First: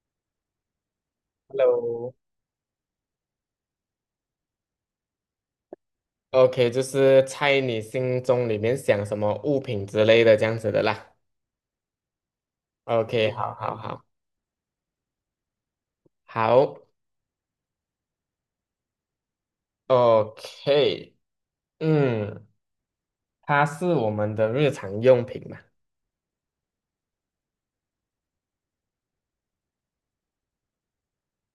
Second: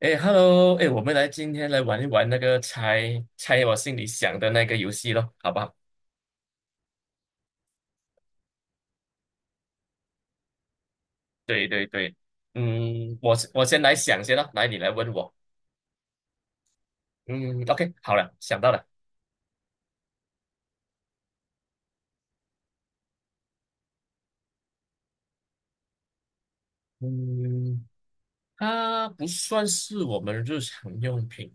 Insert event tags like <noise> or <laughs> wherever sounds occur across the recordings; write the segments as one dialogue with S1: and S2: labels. S1: 哎，Hello，哎，我们来今天来玩一
S2: Hello。
S1: 玩那个猜猜我心里想的那个游戏咯，好不好？
S2: OK,就是猜你心中里面想什么物品之类的这样子的啦。
S1: 对对对，嗯，
S2: OK,
S1: 我
S2: 好
S1: 我
S2: 好
S1: 先来
S2: 好
S1: 想先咯，来你来问我，
S2: 好
S1: 嗯，OK，好了，想到了，
S2: ，OK,嗯，它是我们的日常用品嘛？
S1: 嗯，它不算是我们日常用品，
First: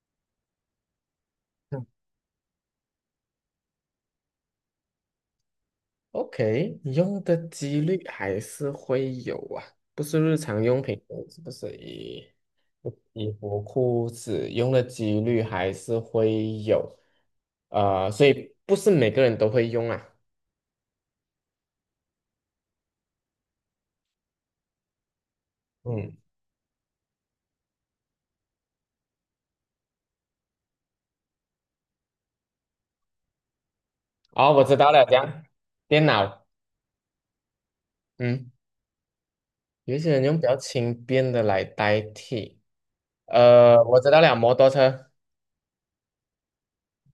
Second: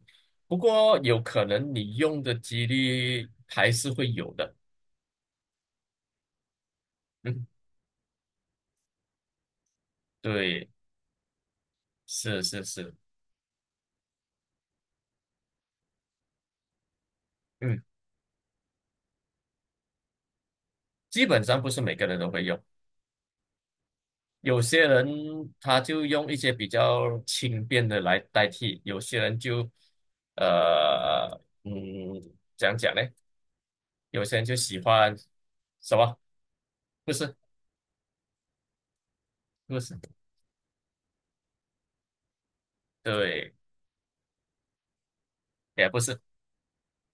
S1: 不过有可能
S2: 嗯，
S1: 你用的几率还是会有的，
S2: ？OK,用的
S1: 嗯，
S2: 几率还是会有啊，不是日常
S1: 对，
S2: 用品哦，是不是衣
S1: 是是是，
S2: 衣服、裤子用的几率还是会有，
S1: 嗯，
S2: 所以不是每个人都会用啊。
S1: 基本上不是每个人都会用。有些人他就
S2: 嗯。
S1: 用一些比较轻便的来代替，有些人就呃嗯怎样讲呢，有些人
S2: 哦，
S1: 就
S2: 我知
S1: 喜
S2: 道了，
S1: 欢
S2: 这样
S1: 什
S2: 电
S1: 么？
S2: 脑，
S1: 不是
S2: 嗯，
S1: 不
S2: 有
S1: 是，
S2: 一些人用比较轻便的来代替。
S1: 对，
S2: 我知道了，摩托车，
S1: 也不是，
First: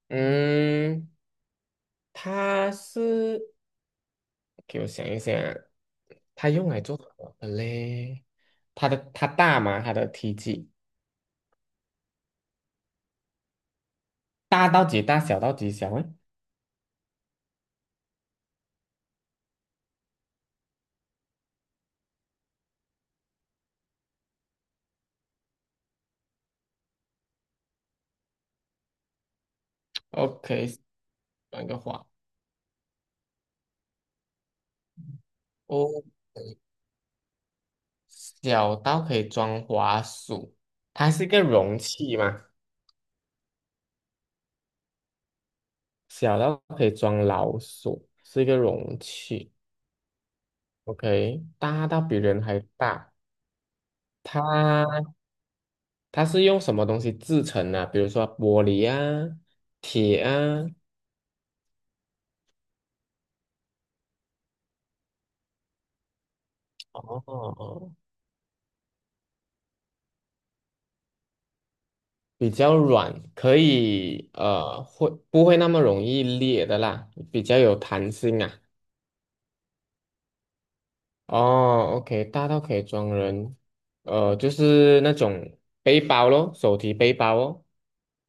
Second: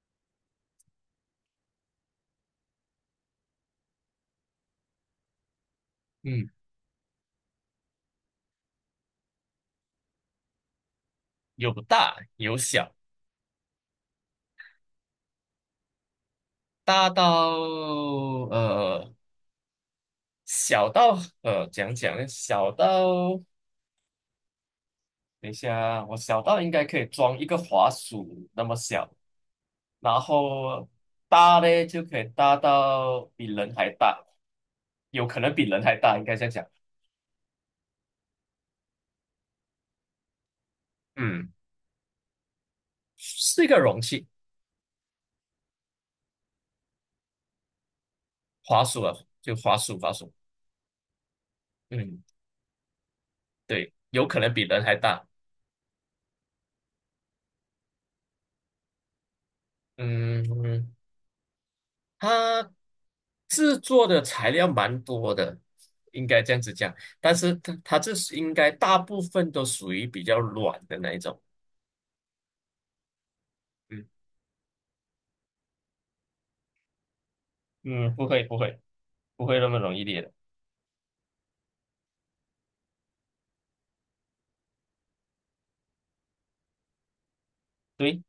S2: 嗯，它是给我想一想啊，
S1: 嗯，
S2: 它用来做什么的嘞？它大吗？它的体积
S1: 有大有小，
S2: 大到几大？小到几小？诶
S1: 大到呃小到怎样讲呢，小到等一下啊，我小到应该可以装一个滑鼠那么小。然
S2: OK
S1: 后大
S2: 转一个
S1: 嘞就
S2: 话
S1: 可以大到比人还大，有可能比人
S2: 哦，
S1: 还大，应该这样讲。
S2: 小到可以装滑鼠，它是一个
S1: 嗯，
S2: 容器嘛？
S1: 是一个容器，
S2: 小到可以装老鼠，是一个
S1: 滑
S2: 容
S1: 鼠啊，
S2: 器。
S1: 就滑鼠，滑鼠。
S2: OK,大到比
S1: 嗯，
S2: 人还大，
S1: 对，有可能比人还
S2: 它
S1: 大。
S2: 它是用什么东西制成的？比如说玻璃啊、铁啊，
S1: 嗯，它制作的材料蛮多的，应该这样子讲。但是它
S2: 哦，
S1: 它这是应该大部分都属于比较软的那一种。
S2: 比较软，可
S1: 嗯
S2: 以会不会那么容易裂的啦？比较有弹
S1: 嗯，不
S2: 性
S1: 会不
S2: 啊。
S1: 会不会那么容易裂的。
S2: 哦，OK,大到可以装人，就是那种背包咯，手提背包哦，
S1: 对，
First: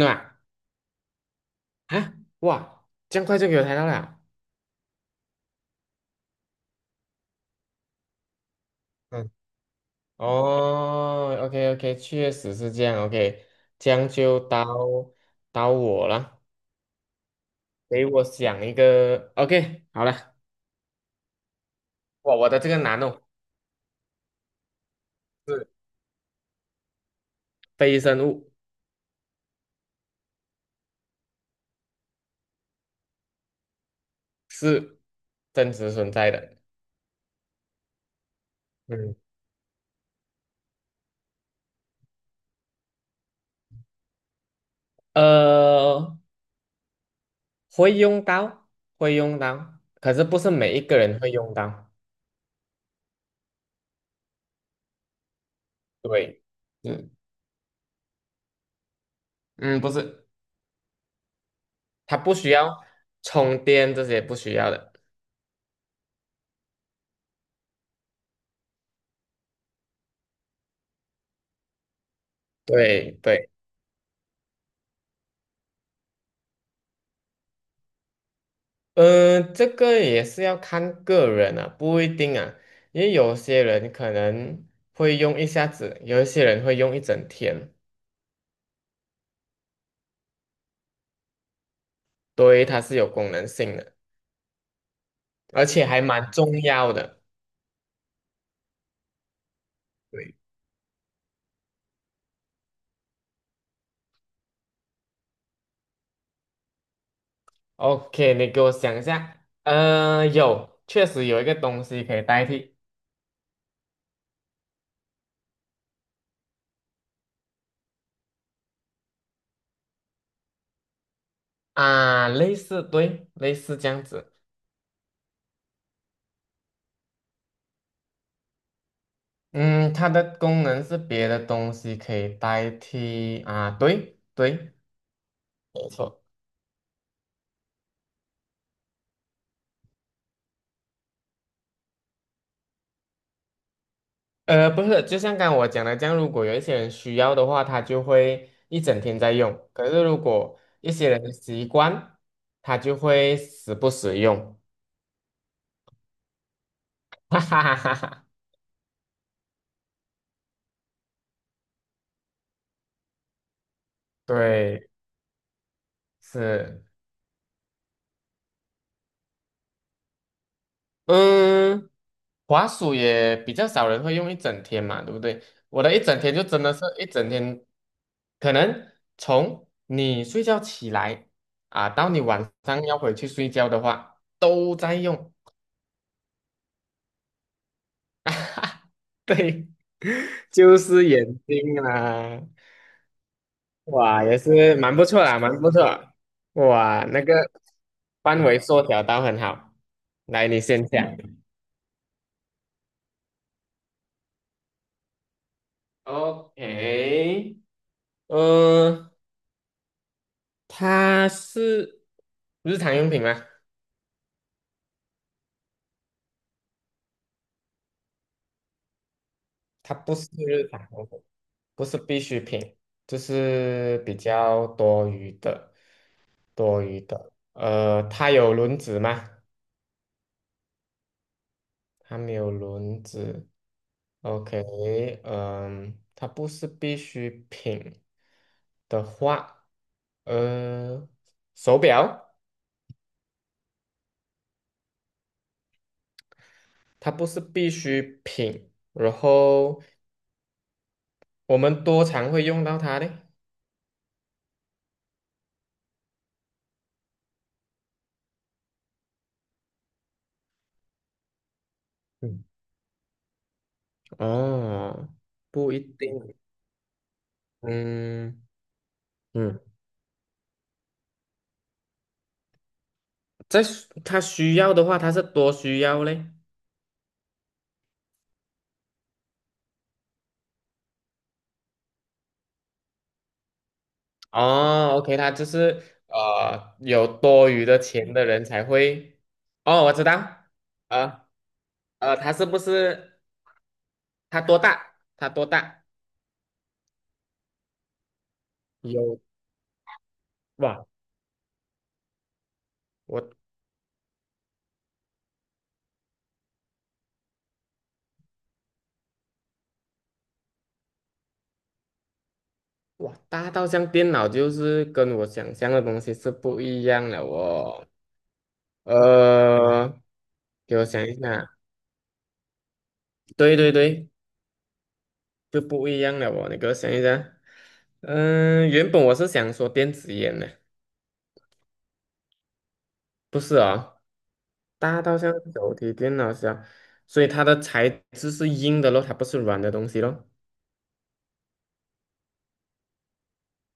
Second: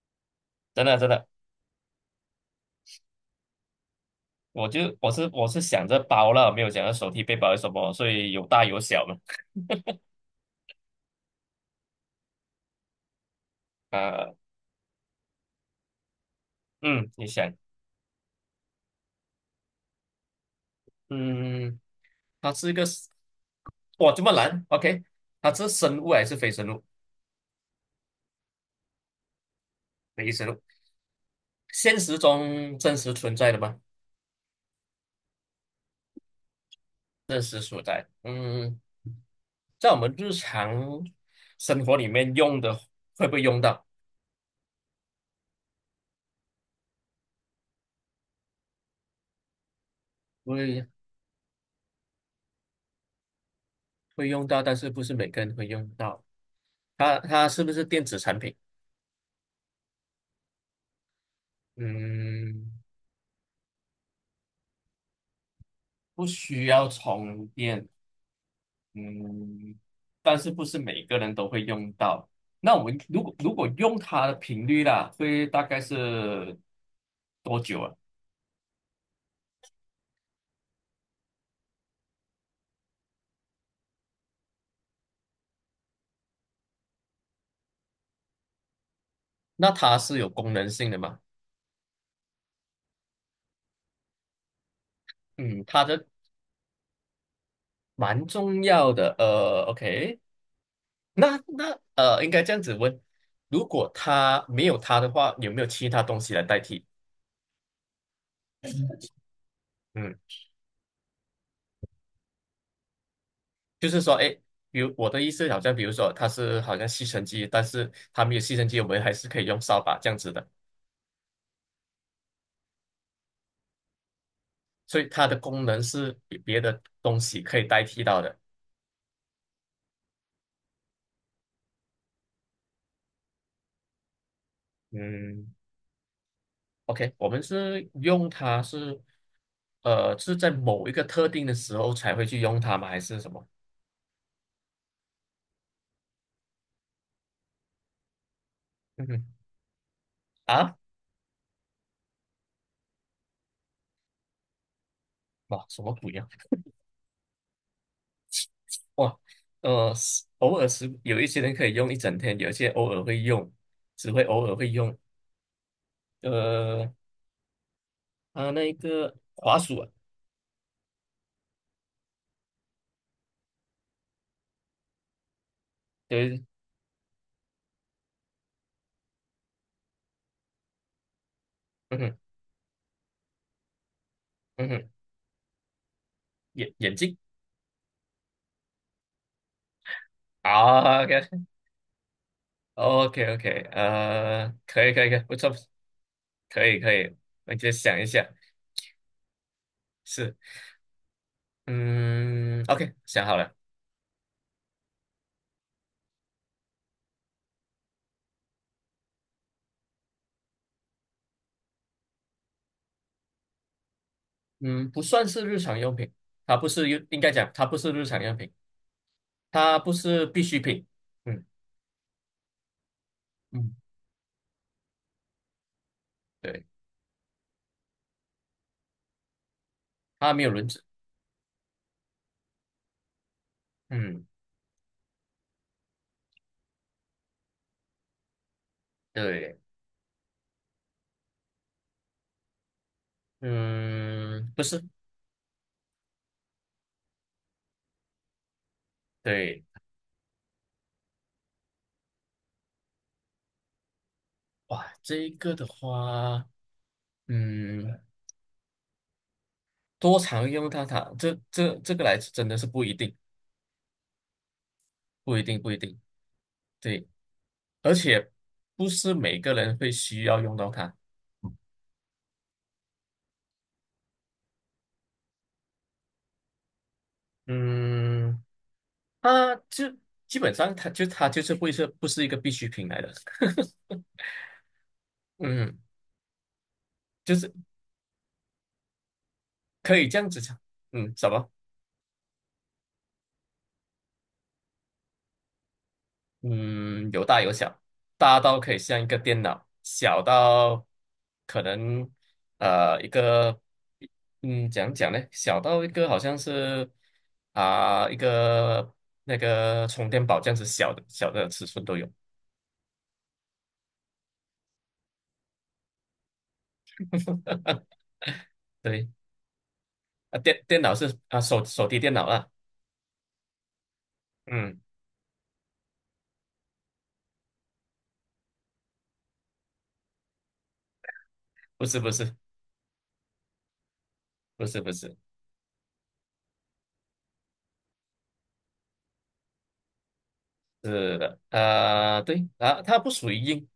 S2: 真的吗？
S1: 真的真的。
S2: 啊，哇，这样快就给我抬到了。
S1: 我是想着包了，没有想着手提背包是什么，所以有大有小嘛。
S2: 嗯。哦，OK OK,确实是这样，OK,这样
S1: 呃，
S2: 就到到我了，
S1: 嗯，你想，
S2: 给我想一个，OK,好了，
S1: 嗯，
S2: 我
S1: 它
S2: 的
S1: 是
S2: 这
S1: 一
S2: 个
S1: 个，
S2: 难哦，
S1: 哇，这么难？OK，它是
S2: 是
S1: 生物还是非生物？
S2: 非生物，
S1: 非生物，现实中真实存在的吗？
S2: 是真实存在的，
S1: 真实所在，嗯，
S2: 嗯，
S1: 在我们日常生活里面用的会不会用到？
S2: 呃，会用到，会用到，可是不是每一
S1: 会
S2: 个人会用到，
S1: 会用到，但是不是每个人会用到？
S2: 对，嗯
S1: 它是不是电子产品？
S2: 嗯，不是，它不需
S1: 嗯，
S2: 要充电，这些不需要的，
S1: 不需要充电。嗯，但是不是每个人都会用到？那我们
S2: 对
S1: 如果
S2: 对。
S1: 如果用它的频率啦，会大概是多久啊？
S2: 嗯，这个也是要看个人啊，不一定啊，因为有些人可能会用一下子，有一些人会用一整天，
S1: 那它是有功能性的嘛？
S2: 对，它是有功能性的，
S1: 嗯，
S2: 而且
S1: 它
S2: 还
S1: 的
S2: 蛮重要的。
S1: 蛮重要的。呃，OK，
S2: 对，
S1: 那，应该这样子问：如果它没有它的话，有没有其他东西来代替？
S2: OK,你给我想一下，
S1: 嗯，
S2: 呃，有，确实有一个东西可以代替
S1: 就是说，哎，比如我的意思，好像比如说它是好像吸尘机，但是它没有吸尘机，我们还是可以用扫把这样子的。
S2: 啊，类似，对，类似这样子，
S1: 所以它的功能是比别的东西可以代替到的。
S2: 嗯，它的功能是别的东西可以代替啊，对对，
S1: 嗯
S2: 没错。
S1: ，OK，我们是用它是是在某一个特定的时候才会去用它吗？还是什么？
S2: 不是，就像刚刚我讲的这样，如果有一些人需要的话，他就会一整
S1: 嗯
S2: 天
S1: 哼，
S2: 在用；可是如果
S1: 啊，
S2: 一些人的习惯，他就会时不时用。
S1: 哇，什么鬼呀、
S2: <laughs> 哈哈哈哈哈，
S1: 哇，呃，是偶尔是有一些人可以用一整天，有一些偶尔会用，只会偶尔会
S2: 对，
S1: 用。
S2: 是，
S1: 呃，啊，那一个滑鼠啊，
S2: 嗯，滑鼠也比较少人会用一整天嘛，对不对？我的一整天就
S1: 对，
S2: 真的是一整天，可能从你睡觉起来啊，
S1: 嗯
S2: 到
S1: 哼，
S2: 你晚上要回去睡觉的话，
S1: 嗯
S2: 都
S1: 哼，
S2: 在用。
S1: 眼镜
S2: <laughs> 啊哈，对，<laughs> 就
S1: 啊
S2: 是眼睛啦，
S1: ，OK，OK，OK，
S2: 哇，也
S1: 呃，
S2: 是
S1: 可以，
S2: 蛮
S1: 可
S2: 不
S1: 以，可以，
S2: 错
S1: 不
S2: 啦，
S1: 错。
S2: 蛮不错，
S1: 可以可
S2: 哇，
S1: 以，
S2: 那个
S1: 我就想一下，
S2: 范围缩小到很好。
S1: 是，
S2: 来，你先讲。
S1: 嗯，OK，想好了，
S2: OK,呃，它是日常用品吗？
S1: 嗯，不算是日常用品，它不是用，应该讲它不是日常用品，它不
S2: 它不
S1: 是
S2: 是
S1: 必需
S2: 日
S1: 品，
S2: 常用品，
S1: 嗯
S2: 不是必需品，就
S1: 嗯，
S2: 是比较多余的，
S1: 对，
S2: 多余的。呃，它有轮子吗？
S1: 它没有轮子，
S2: 它没有轮子。
S1: 嗯，
S2: OK,嗯，它不是必需品的
S1: 对，
S2: 话，呃，手表
S1: 嗯，不是，
S2: 它不是必需品，然
S1: 对，
S2: 后我们多常会用到它呢？
S1: 哇，这一个的话，嗯，多常用它，它这个来
S2: 嗯，
S1: 真的是不一定，
S2: 哦，
S1: 不一定，不
S2: 不
S1: 一
S2: 一
S1: 定，
S2: 定，
S1: 对，而且
S2: 嗯
S1: 不是每个
S2: 嗯，
S1: 人会需要用到它，
S2: 在需它需要的话，它是多需要嘞。
S1: 嗯。啊，就基本上它就是会是不是一个必需品来的，
S2: 哦，OK,它
S1: <laughs>
S2: 就
S1: 嗯，
S2: 是有
S1: 就
S2: 多
S1: 是
S2: 余的钱的人才会，哦，我
S1: 可
S2: 知
S1: 以这样
S2: 道，
S1: 子讲，嗯，
S2: 呃
S1: 什么？
S2: 它是不是？它多大？它多大？
S1: 嗯，有大有小，大到可以像一个
S2: 有
S1: 电脑，小到
S2: 哇，
S1: 可能一
S2: 我
S1: 个，嗯，讲讲呢？小到一个好像是啊、一个那个充电宝这样子小的小的尺寸都有，
S2: 哇，大到像电脑，就是跟我想象的东西是不一样了哦。
S1: 对，
S2: 呃，
S1: 啊电
S2: 给
S1: 电
S2: 我
S1: 脑
S2: 想一
S1: 是啊
S2: 下，
S1: 手提电脑啊，
S2: 对对对，
S1: 嗯，
S2: 就不一样了哦。你给我想一下，嗯、原本我是想说电子烟的，
S1: 不是不是
S2: 不是哦，
S1: 不是不
S2: 大
S1: 是。
S2: 到像手提电脑箱，所以它的材质是硬的咯，它不是软的东西咯，
S1: 是的，啊，对啊，它不属于硬，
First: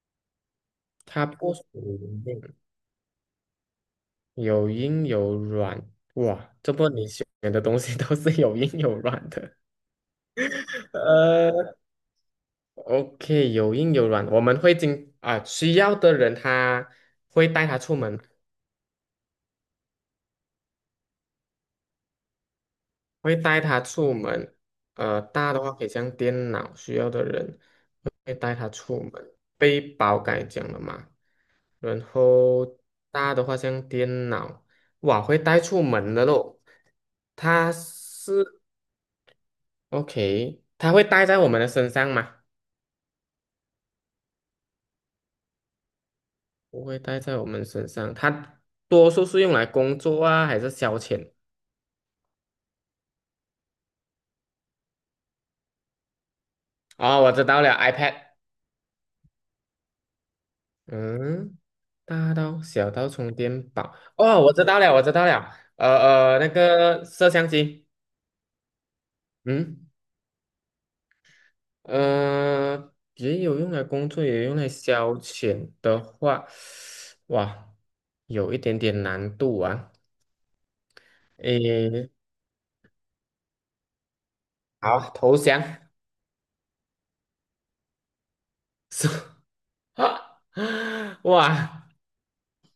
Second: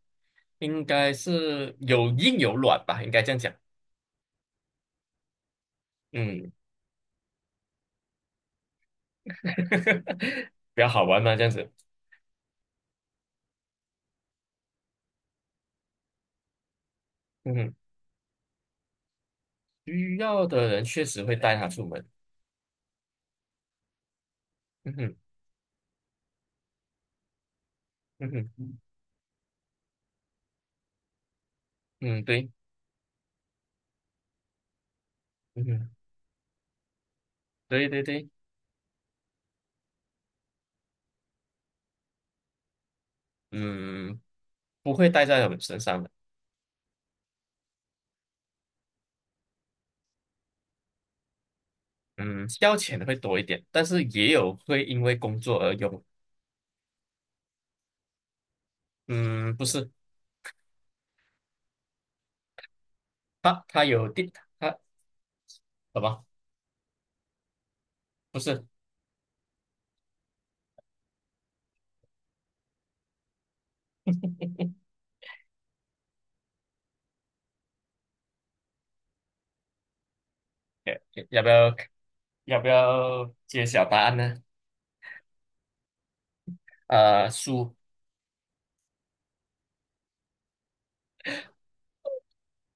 S1: 应该
S2: 它不属
S1: 是
S2: 于
S1: 有硬
S2: 硬
S1: 有软吧，应该这样讲。
S2: 有硬有软，
S1: 嗯，
S2: 哇，这波你选的东西 <laughs> 都是有硬有软的。
S1: <laughs> 比较好玩嘛，这样
S2: 呃
S1: 子。
S2: ，OK,有硬有软，我们会经啊，需要的人他会
S1: 嗯
S2: 带
S1: 哼，
S2: 他出门，
S1: 需要的人确实会带它出门。
S2: 会带他出门。
S1: 嗯哼，
S2: 呃，大的话可以像电脑，需要的人
S1: 嗯
S2: 会带他
S1: 哼，
S2: 出门。背包刚才讲了嘛，然
S1: 嗯，对，
S2: 后大的话像电脑，哇，会带
S1: 嗯
S2: 出
S1: 哼，
S2: 门的咯。它
S1: 对对对，
S2: 是 OK,它会带在我们的身上吗？
S1: 嗯，不会带在我们身上的。
S2: 不会带在我们身上，它多数是用来工作啊，还是消遣？
S1: 嗯，消遣的会多一点，但是也有会因为工作而用。
S2: 哦，我知道了，iPad。
S1: 嗯，不是，
S2: 嗯，大到小到充
S1: 它
S2: 电
S1: 它
S2: 宝。
S1: 有电，
S2: 哦，我知
S1: 它
S2: 道了，我知道了。
S1: 什么？
S2: 那个摄像机。
S1: 不是，
S2: 嗯，也有用来工作，也有用来消遣的话，哇，有一点点难度啊。
S1: 要要不要
S2: 诶，
S1: 要不要揭晓答案呢？
S2: 好，投降。<laughs>
S1: 呃，书。
S2: 是 <laughs> 哇，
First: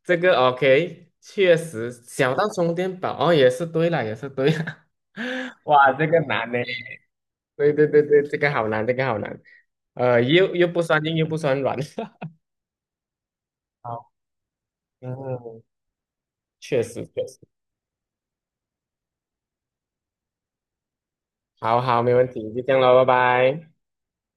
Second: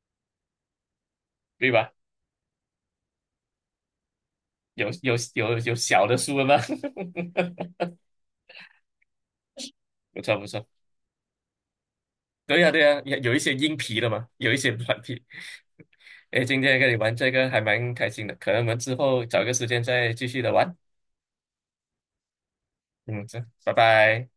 S2: 这个 OK,确
S1: 对
S2: 实
S1: 吧？
S2: 小到充电宝哦，也是对了，也是对了，
S1: 有有有
S2: <laughs>
S1: 有
S2: 哇，
S1: 小
S2: 这
S1: 的
S2: 个
S1: 书了
S2: 难
S1: 吗？
S2: 呢。
S1: <laughs>
S2: 对对对对，这个好难，这个好难。
S1: 不错不
S2: 又
S1: 错，
S2: 又不算硬，又不算软。<laughs>
S1: 对呀、有有一些硬皮的
S2: 好，
S1: 嘛，有一些软皮。
S2: 嗯，
S1: 哎，
S2: <laughs>
S1: 今天
S2: 确
S1: 跟你
S2: 实
S1: 玩
S2: 确
S1: 这个
S2: 实。
S1: 还蛮开心的，可能我们之后找个时间再继续的玩。
S2: 好好，没问题，就这样喽，拜
S1: 嗯，这，
S2: 拜。
S1: 拜拜。